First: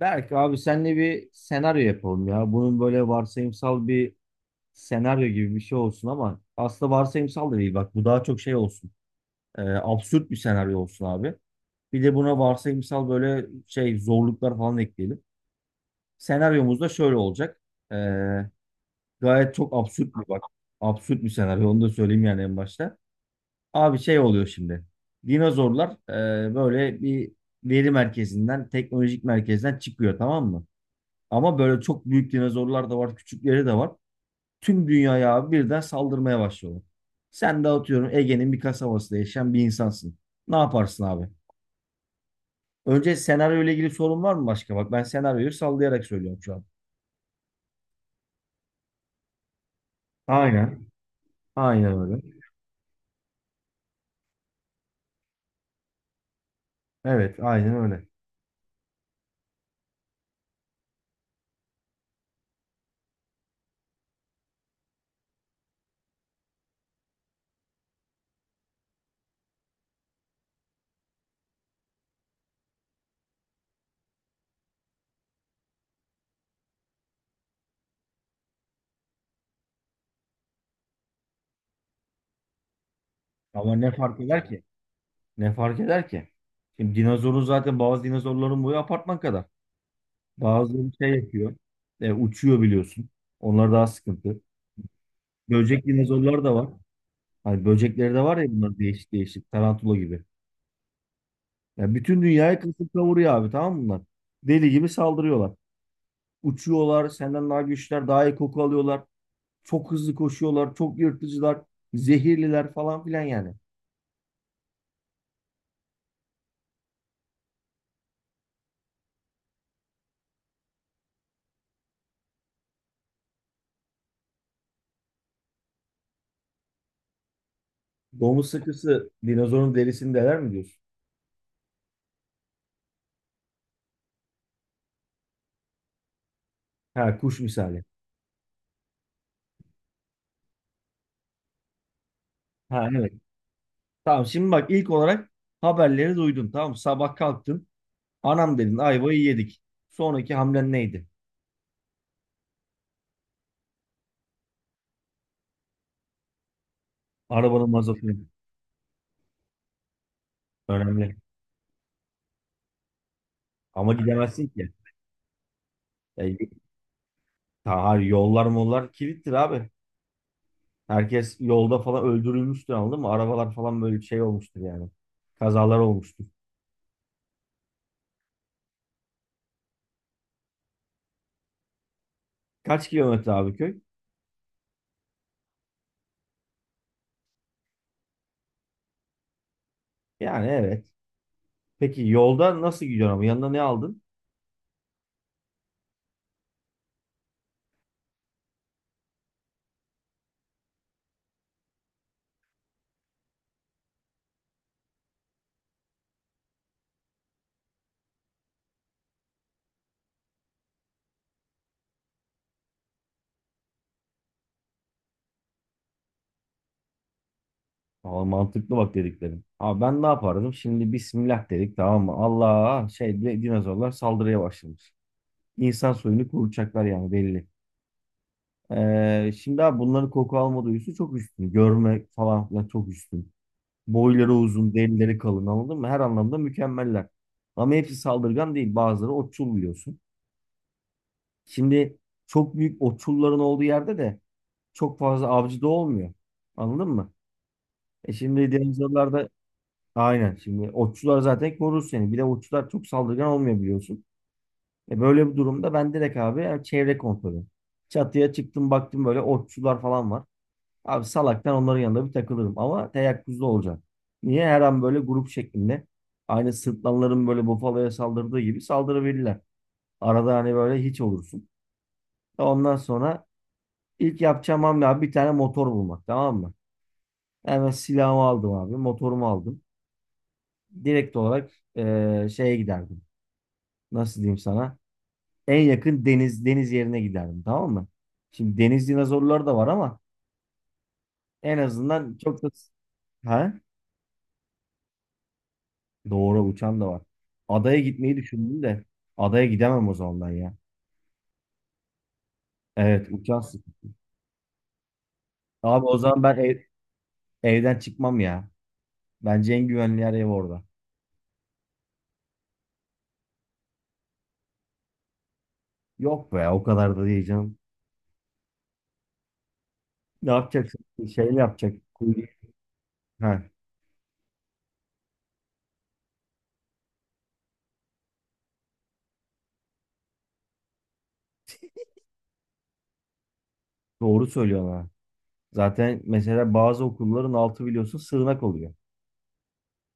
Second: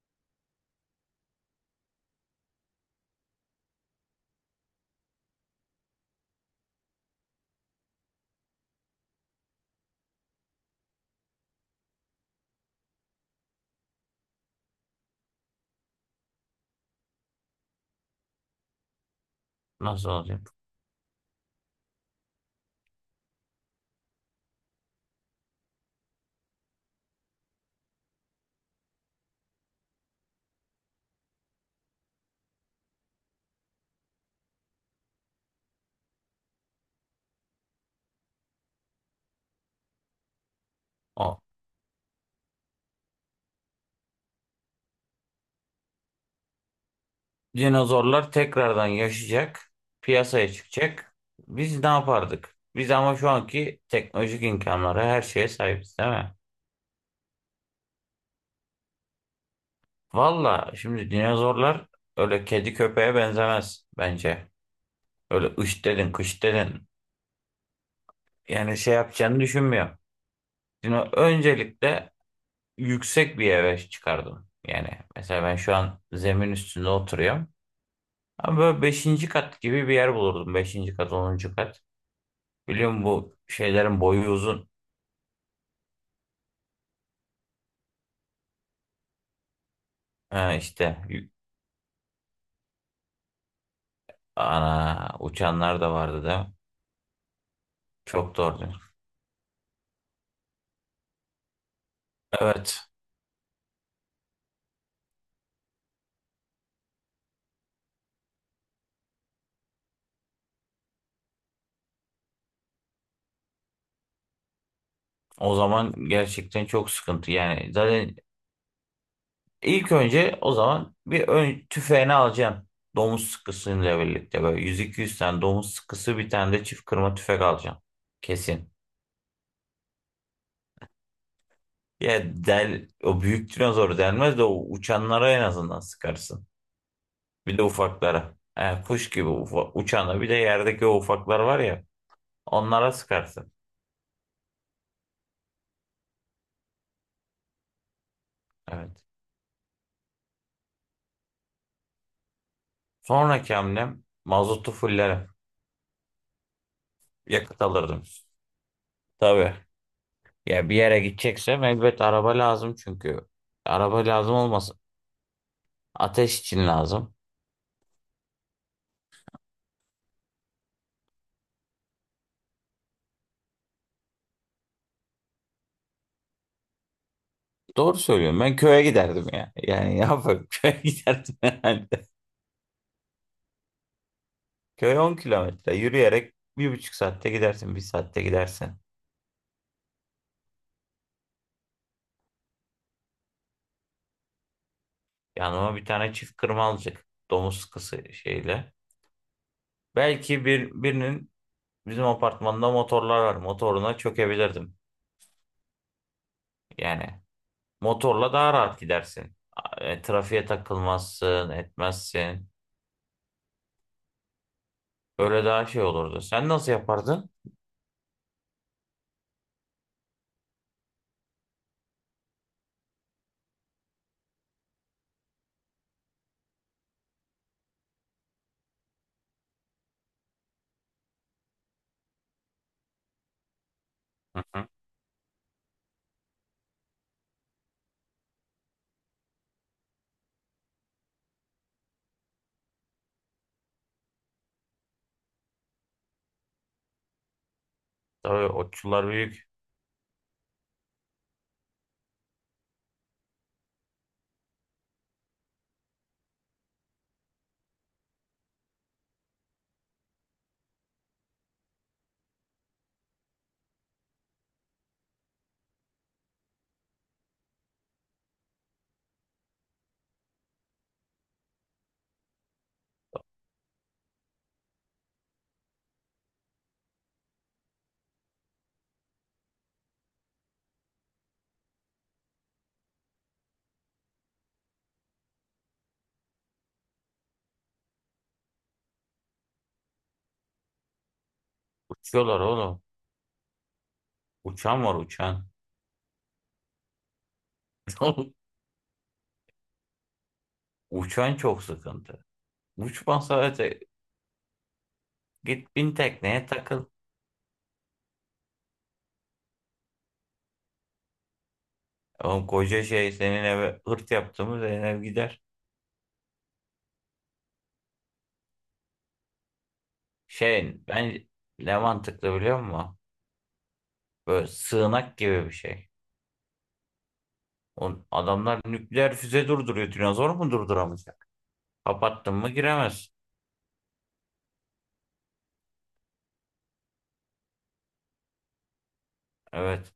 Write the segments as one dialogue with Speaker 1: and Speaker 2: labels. Speaker 1: Berk abi senle bir senaryo yapalım ya. Bunun böyle varsayımsal bir senaryo gibi bir şey olsun ama aslında varsayımsal da değil bak bu daha çok şey olsun. Absürt bir senaryo olsun abi. Bir de buna varsayımsal böyle şey zorluklar falan ekleyelim. Senaryomuz da şöyle olacak. Ee, Gayet çok absürt
Speaker 2: Nasıl
Speaker 1: bir bak.
Speaker 2: olacak?
Speaker 1: Absürt bir senaryo onu da söyleyeyim yani en başta. Abi şey oluyor şimdi. Dinozorlar böyle bir veri merkezinden, teknolojik merkezden çıkıyor, tamam mı? Ama böyle çok büyük dinozorlar da var, küçükleri de var. Tüm dünyaya abi birden saldırmaya başlıyorlar. Sen de atıyorum Ege'nin bir kasabasında yaşayan bir insansın. Ne yaparsın abi?
Speaker 2: O
Speaker 1: Önce senaryo ile ilgili sorun var mı başka? Bak ben senaryoyu sallayarak söylüyorum şu an.
Speaker 2: dinozorlar tekrardan yaşayacak, piyasaya
Speaker 1: Aynen.
Speaker 2: çıkacak. Biz ne
Speaker 1: Aynen öyle.
Speaker 2: yapardık? Biz ama şu anki teknolojik imkanlara her şeye sahibiz, değil mi?
Speaker 1: Evet, aynen öyle.
Speaker 2: Valla şimdi dinozorlar öyle kedi köpeğe benzemez bence. Öyle ış dedin, kış dedin. Yani şey yapacağını düşünmüyorum. Dino öncelikle yüksek bir eve çıkardım. Yani mesela ben şu an zemin üstünde oturuyorum. Ama böyle beşinci kat gibi bir yer bulurdum. Beşinci kat, 10. kat. Biliyor musun bu
Speaker 1: Ama ne
Speaker 2: şeylerin
Speaker 1: fark
Speaker 2: boyu
Speaker 1: eder ki?
Speaker 2: uzun.
Speaker 1: Ne fark eder ki? Şimdi dinozorun zaten bazı dinozorların boyu apartman kadar.
Speaker 2: Ha
Speaker 1: Bazıları
Speaker 2: işte
Speaker 1: şey yapıyor. Uçuyor biliyorsun. Onlar daha sıkıntı.
Speaker 2: ana uçanlar
Speaker 1: Böcek
Speaker 2: da vardı
Speaker 1: dinozorlar
Speaker 2: da.
Speaker 1: da var. Hani böcekleri de
Speaker 2: Çok
Speaker 1: var ya
Speaker 2: doğru.
Speaker 1: bunlar değişik değişik. Tarantula gibi. Ya bütün dünyayı
Speaker 2: Evet.
Speaker 1: kasıp kavuruyor abi, tamam mı bunlar? Deli gibi saldırıyorlar. Uçuyorlar. Senden daha güçlüler. Daha iyi koku alıyorlar. Çok hızlı koşuyorlar. Çok yırtıcılar. Zehirliler falan filan yani.
Speaker 2: O zaman gerçekten çok sıkıntı. Yani zaten ilk önce o zaman bir ön tüfeğini alacaksın. Domuz sıkısıyla birlikte böyle 100-200 tane domuz sıkısı, bir tane de çift kırma tüfek alacaksın.
Speaker 1: Domuz
Speaker 2: Kesin.
Speaker 1: sıkısı dinozorun derisini deler mi diyorsun?
Speaker 2: Ya del, o büyük dinozoru delmez de o uçanlara en azından sıkarsın.
Speaker 1: Ha, kuş
Speaker 2: Bir de
Speaker 1: misali.
Speaker 2: ufaklara. E, kuş gibi uçana, bir de yerdeki o ufaklar var ya.
Speaker 1: Ha,
Speaker 2: Onlara
Speaker 1: evet.
Speaker 2: sıkarsın.
Speaker 1: Tamam, şimdi bak, ilk olarak haberleri duydun. Tamam mı? Sabah kalktın. Anam dedin
Speaker 2: Evet.
Speaker 1: ayvayı yedik. Sonraki hamlen neydi?
Speaker 2: Sonraki hamlem mazotu fullerim. Yakıt
Speaker 1: Arabanın
Speaker 2: alırdım.
Speaker 1: mazotunu.
Speaker 2: Tabii. Ya bir yere
Speaker 1: Önemli.
Speaker 2: gideceksem elbet araba lazım çünkü.
Speaker 1: Ama
Speaker 2: Araba lazım
Speaker 1: gidemezsin ki.
Speaker 2: olmasın.
Speaker 1: Yani.
Speaker 2: Ateş için lazım.
Speaker 1: Ha, hayır, yollar mollar kilittir abi. Herkes yolda falan öldürülmüştür, anladın mı? Arabalar falan böyle şey olmuştur yani. Kazalar olmuştur.
Speaker 2: Doğru söylüyorum. Ben köye giderdim ya. Yani ne yapayım? Köye giderdim herhalde.
Speaker 1: Kaç kilometre abi köy?
Speaker 2: Köy 10 km. Yürüyerek 1,5 saatte gidersin. Bir saatte gidersin.
Speaker 1: Yani evet. Peki yolda nasıl gidiyorsun ama yanına ne aldın?
Speaker 2: Yanıma bir tane çift kırma alacak. Domuz sıkısı şeyle. Belki birinin bizim apartmanda motorlar var. Motoruna çökebilirdim. Yani motorla daha rahat gidersin. Trafiğe takılmazsın, etmezsin. Öyle daha şey olurdu. Sen nasıl yapardın?
Speaker 1: Aa, mantıklı bak dediklerim. Abi ben ne yapardım? Şimdi Bismillah dedik, tamam mı? Allah şey dinozorlar saldırıya başlamış. İnsan soyunu kuracaklar yani, belli. Şimdi abi bunların koku alma duyusu çok üstün. Görme falan filan çok üstün. Boyları
Speaker 2: Hı hı.
Speaker 1: uzun, delileri kalın, anladın mı? Her anlamda mükemmeller. Ama hepsi saldırgan değil. Bazıları otçul biliyorsun. Şimdi çok büyük otçulların olduğu yerde de çok fazla avcı da olmuyor. Anladın mı?
Speaker 2: Tabii
Speaker 1: Şimdi
Speaker 2: otçular
Speaker 1: denizlerde
Speaker 2: büyük.
Speaker 1: aynen, şimdi otçular zaten korur seni. Bir de otçular çok saldırgan olmuyor biliyorsun. Böyle bir durumda ben direkt abi, yani çevre kontrolü. Çatıya çıktım, baktım böyle otçular falan var. Abi salaktan onların yanında bir takılırım ama teyakkuzda olacağım. Niye? Her an böyle grup şeklinde aynı sırtlanların böyle bufaloya saldırdığı gibi saldırabilirler. Arada hani böyle hiç olursun. Ondan sonra ilk yapacağım hamle abi bir tane motor bulmak, tamam mı? Hemen silahımı aldım abi, motorumu aldım. Direkt olarak şeye giderdim. Nasıl diyeyim sana? En yakın deniz yerine giderdim, tamam mı? Şimdi deniz dinozorları da var ama en azından
Speaker 2: Uçuyorlar
Speaker 1: çok da...
Speaker 2: oğlum.
Speaker 1: Ha?
Speaker 2: Uçan var, uçan.
Speaker 1: Doğru, uçan da var. Adaya gitmeyi düşündüm de adaya gidemem o zaman ben ya.
Speaker 2: Uçan çok sıkıntı.
Speaker 1: Evet,
Speaker 2: Uçma,
Speaker 1: uçan
Speaker 2: sadece
Speaker 1: sıkıntı.
Speaker 2: git,
Speaker 1: Abi
Speaker 2: bin
Speaker 1: o zaman ben
Speaker 2: tekneye takıl.
Speaker 1: evden çıkmam ya. Bence en güvenli yer ev orada.
Speaker 2: Oğlum koca şey, senin eve hırt yaptığımız ev gider.
Speaker 1: Yok be, o kadar da değil canım. Ne
Speaker 2: Şey
Speaker 1: yapacaksın?
Speaker 2: ben,
Speaker 1: Şey ne
Speaker 2: ne
Speaker 1: yapacak?
Speaker 2: mantıklı biliyor musun?
Speaker 1: Ha,
Speaker 2: Böyle sığınak gibi bir şey. O adamlar nükleer füze durduruyor. Dinozor mu durduramayacak? Kapattın mı giremez.
Speaker 1: doğru söylüyorsun ha. Zaten mesela bazı okulların altı biliyorsun sığınak oluyor.
Speaker 2: Evet.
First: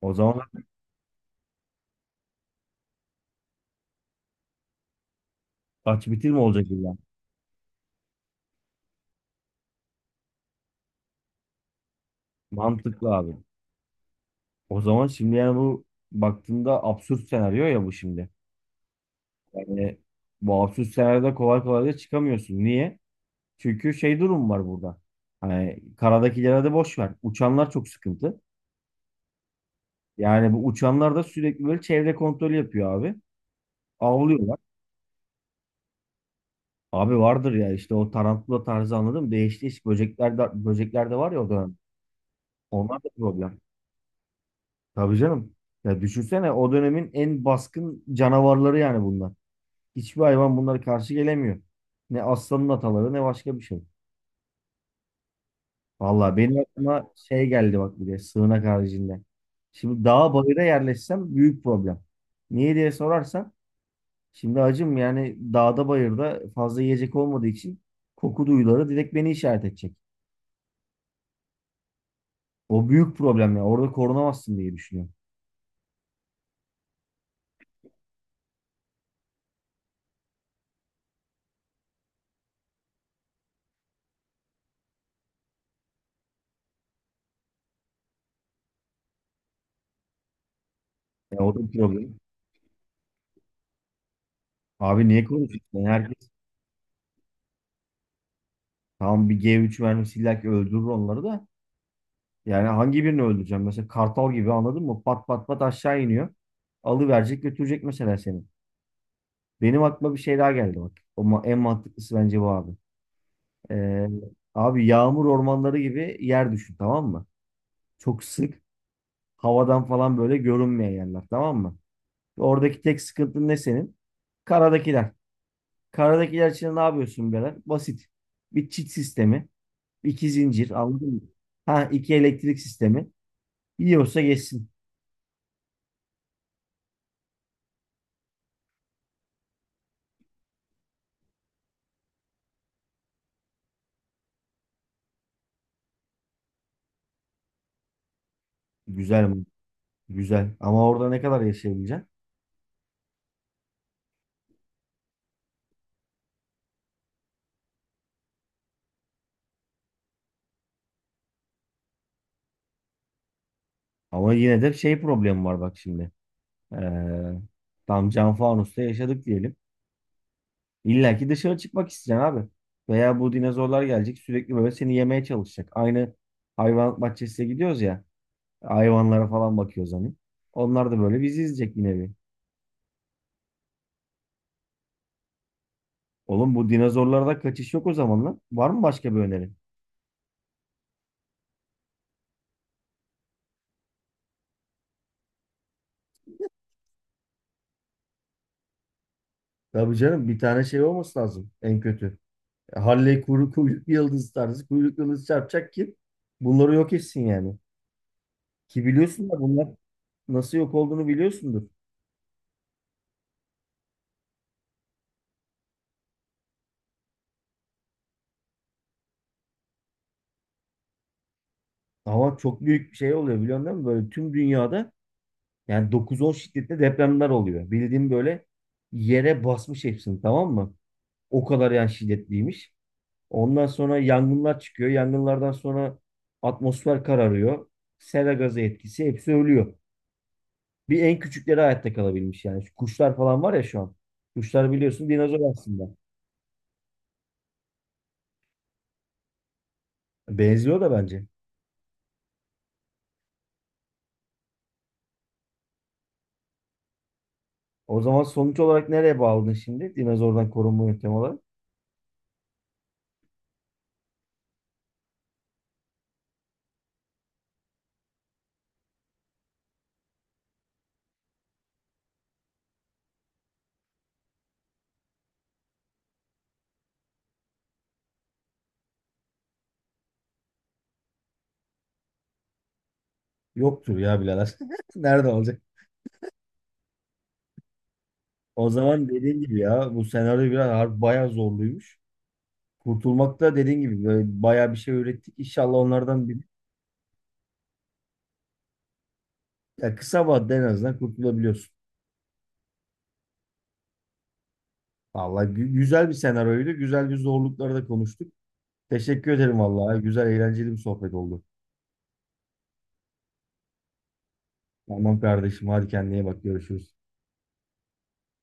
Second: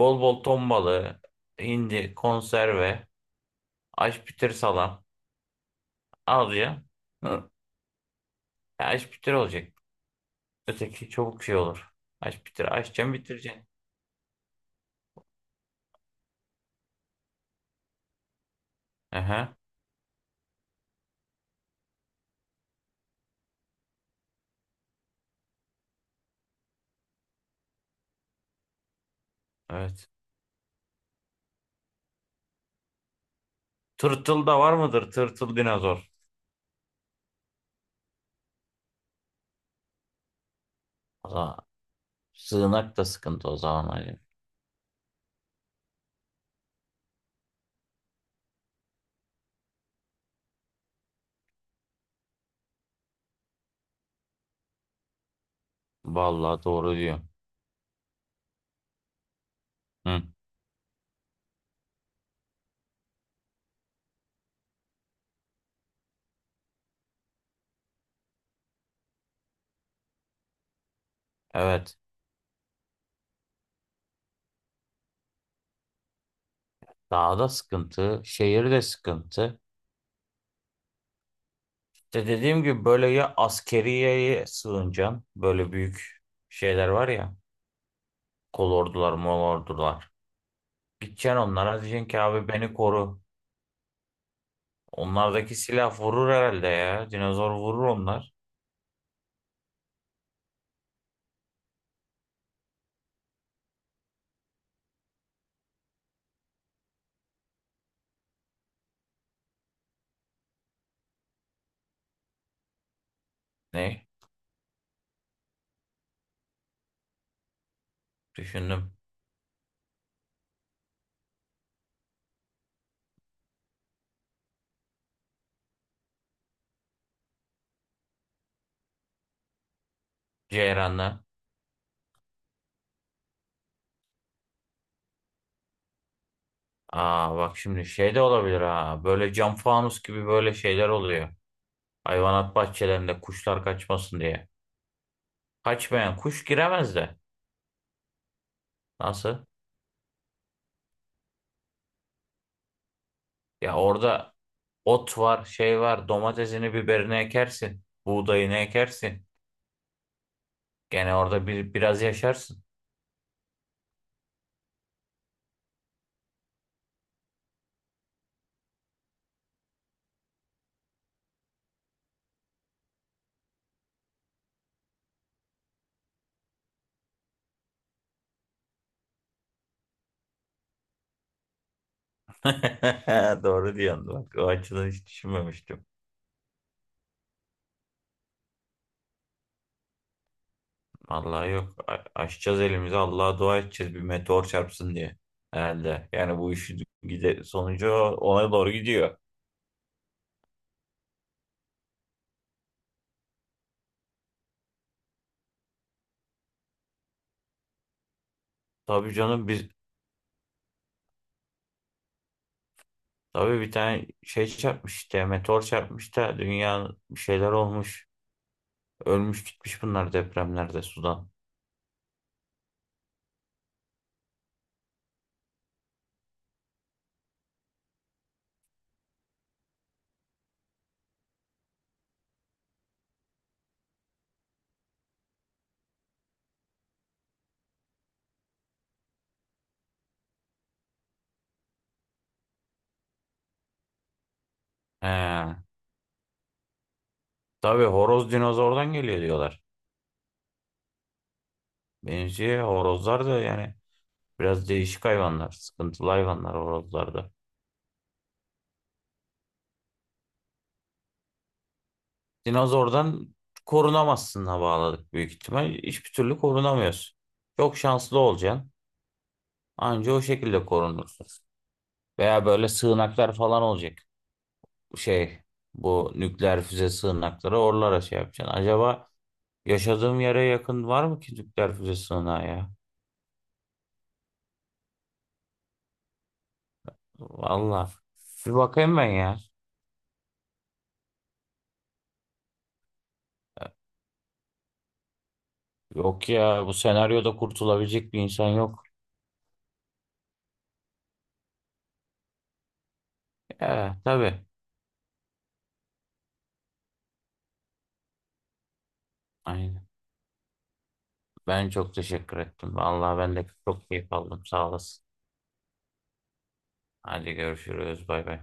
Speaker 1: O zaman
Speaker 2: bol ton balığı, hindi, konserve, aşpitir salam.
Speaker 1: aç bitir mi
Speaker 2: Al
Speaker 1: olacak
Speaker 2: ya.
Speaker 1: illa?
Speaker 2: Hı. Ya, aşpitir olacak. Öteki çabuk şey olur. Aşpitir, açacaksın
Speaker 1: Mantıklı abi.
Speaker 2: bitireceksin.
Speaker 1: O zaman şimdi yani bu baktığında absürt senaryo ya bu şimdi.
Speaker 2: Aha,
Speaker 1: Yani bu absürt senaryoda kolay kolay da çıkamıyorsun. Niye? Çünkü şey durum var burada. Hani karadakilere de boş ver. Uçanlar çok sıkıntı.
Speaker 2: evet.
Speaker 1: Yani bu uçanlar da sürekli böyle çevre kontrolü yapıyor abi.
Speaker 2: Tırtıl
Speaker 1: Avlıyorlar.
Speaker 2: da var mıdır? Tırtıl dinozor.
Speaker 1: Abi vardır ya, işte o tarantula tarzı, anladın mı? Değişik değişik böcekler de, böcekler de var ya o
Speaker 2: Valla
Speaker 1: dönem.
Speaker 2: sığınak
Speaker 1: Onlar
Speaker 2: da
Speaker 1: da
Speaker 2: sıkıntı o
Speaker 1: problem.
Speaker 2: zaman Ali.
Speaker 1: Tabii canım. Ya düşünsene, o dönemin en baskın canavarları yani bunlar. Hiçbir hayvan bunlara karşı gelemiyor. Ne aslanın ataları ne başka bir şey. Vallahi benim
Speaker 2: Vallahi doğru
Speaker 1: aklıma
Speaker 2: diyor.
Speaker 1: şey geldi bak, bir de sığınak haricinde. Şimdi
Speaker 2: Hı.
Speaker 1: dağa bayıra yerleşsem büyük problem. Niye diye sorarsan, şimdi acım yani dağda bayırda fazla yiyecek olmadığı için koku duyuları direkt beni işaret edecek.
Speaker 2: Evet.
Speaker 1: O büyük problem ya. Orada korunamazsın diye düşünüyorum.
Speaker 2: Dağda sıkıntı, şehirde sıkıntı. İşte dediğim gibi böyle, ya askeriyeye sığınacaksın. Böyle büyük şeyler var ya. Kolordular, molordular. Gideceksin
Speaker 1: Ya o da bir
Speaker 2: onlara diyeceksin
Speaker 1: problem.
Speaker 2: ki abi beni koru.
Speaker 1: Abi niye
Speaker 2: Onlardaki
Speaker 1: konuşuyorsun? Yani
Speaker 2: silah
Speaker 1: herkes
Speaker 2: vurur herhalde ya. Dinozor vurur onlar.
Speaker 1: tamam, bir G3 vermiş illa ki öldürür onları da. Yani hangi birini öldüreceğim? Mesela kartal gibi, anladın mı? Pat pat pat aşağı iniyor. Alıverecek, götürecek mesela seni. Benim aklıma bir şey daha geldi bak. Ama en mantıklısı bence bu abi.
Speaker 2: Ne?
Speaker 1: Ee, Abi yağmur ormanları gibi yer düşün, tamam mı? Çok sık
Speaker 2: Düşündüm.
Speaker 1: havadan falan böyle görünmeyen yerler, tamam mı? Oradaki tek sıkıntın ne senin? Karadakiler. Karadakiler için ne yapıyorsun birader? Basit. Bir, çit sistemi; iki, zincir,
Speaker 2: Ceyran'la.
Speaker 1: anladın mı? Ha, iki elektrik sistemi. Yiyorsa geçsin.
Speaker 2: Aa, bak şimdi şey de olabilir ha. Böyle cam fanus gibi böyle şeyler oluyor. Hayvanat bahçelerinde kuşlar kaçmasın diye. Kaçmayan kuş giremez de.
Speaker 1: Güzel mi?
Speaker 2: Nasıl?
Speaker 1: Güzel. Ama orada ne kadar yaşayabileceksin?
Speaker 2: Ya orada ot var, şey var. Domatesini, biberini ekersin. Buğdayını ekersin. Gene orada biraz yaşarsın.
Speaker 1: Ama yine de şey problemi var bak şimdi. Ee, Tam cam fanusta yaşadık diyelim. İlla ki dışarı çıkmak isteyeceksin abi. Veya bu dinozorlar gelecek, sürekli böyle seni yemeye çalışacak. Aynı hayvan bahçesine gidiyoruz ya. Hayvanlara falan bakıyoruz hani. Onlar da böyle bizi izleyecek, yine bir nevi.
Speaker 2: Doğru diyorsun. Bak, o açıdan hiç düşünmemiştim.
Speaker 1: Oğlum, bu dinozorlarda kaçış yok o zaman lan. Var mı başka bir öneri?
Speaker 2: Vallahi yok. Açacağız elimizi. Allah'a dua edeceğiz bir meteor çarpsın diye. Herhalde. Yani bu işi sonucu ona doğru gidiyor.
Speaker 1: Tabii canım, bir tane şey olması lazım en kötü. Halley kuru kuyruklu yıldız tarzı kuyruklu yıldız çarpacak ki bunları yok etsin yani. Ki
Speaker 2: Tabii
Speaker 1: biliyorsun da
Speaker 2: canım
Speaker 1: bunlar nasıl yok olduğunu biliyorsundur.
Speaker 2: tabii bir tane şey çarpmış, işte meteor çarpmış da dünya bir şeyler olmuş. Ölmüş gitmiş bunlar depremlerde sudan.
Speaker 1: Ama çok büyük bir şey oluyor biliyorsun, değil? Böyle tüm dünyada yani 9-10 şiddetli depremler oluyor. Bildiğim böyle yere basmış hepsini, tamam mı? O kadar yani şiddetliymiş. Ondan sonra yangınlar çıkıyor. Yangınlardan sonra atmosfer kararıyor. Sera gazı etkisi, hepsi ölüyor. Bir en küçükleri hayatta kalabilmiş yani. Şu kuşlar falan var ya şu an. Kuşlar biliyorsun dinozor
Speaker 2: He.
Speaker 1: aslında.
Speaker 2: Tabii horoz dinozordan geliyor diyorlar.
Speaker 1: Benziyor da bence.
Speaker 2: Benziyor horozlar da, yani biraz değişik hayvanlar. Sıkıntılı hayvanlar horozlar da.
Speaker 1: O zaman sonuç olarak nereye bağladın şimdi? Dinozordan korunma yöntemi olarak.
Speaker 2: Dinozordan korunamazsın, bağladık büyük ihtimal. Hiçbir türlü korunamıyorsun. Çok şanslı olacaksın. Anca o şekilde korunursun. Veya böyle sığınaklar falan olacak. Şey, bu nükleer füze sığınakları, oralara şey yapacaksın. Acaba yaşadığım yere yakın var mı ki nükleer füze sığınağı ya?
Speaker 1: Yoktur ya birader. Nerede olacak?
Speaker 2: Valla. Bir
Speaker 1: O
Speaker 2: bakayım ben
Speaker 1: zaman
Speaker 2: ya.
Speaker 1: dediğin gibi ya, bu senaryo biraz harbi bayağı zorluymuş. Kurtulmak da dediğin gibi böyle bayağı bir şey öğrettik. İnşallah
Speaker 2: Yok
Speaker 1: onlardan bir,
Speaker 2: ya, bu senaryoda kurtulabilecek bir insan yok.
Speaker 1: ya kısa vadede en azından kurtulabiliyorsun.
Speaker 2: Ya tabii.
Speaker 1: Vallahi güzel bir senaryoydu. Güzel bir zorlukları da konuştuk. Teşekkür ederim
Speaker 2: Aynen.
Speaker 1: vallahi. Güzel, eğlenceli bir sohbet oldu.
Speaker 2: Ben çok teşekkür ettim. Vallahi ben de çok keyif aldım. Sağ olasın.
Speaker 1: Tamam kardeşim, hadi kendine iyi bak, görüşürüz.
Speaker 2: Hadi görüşürüz. Bay bay.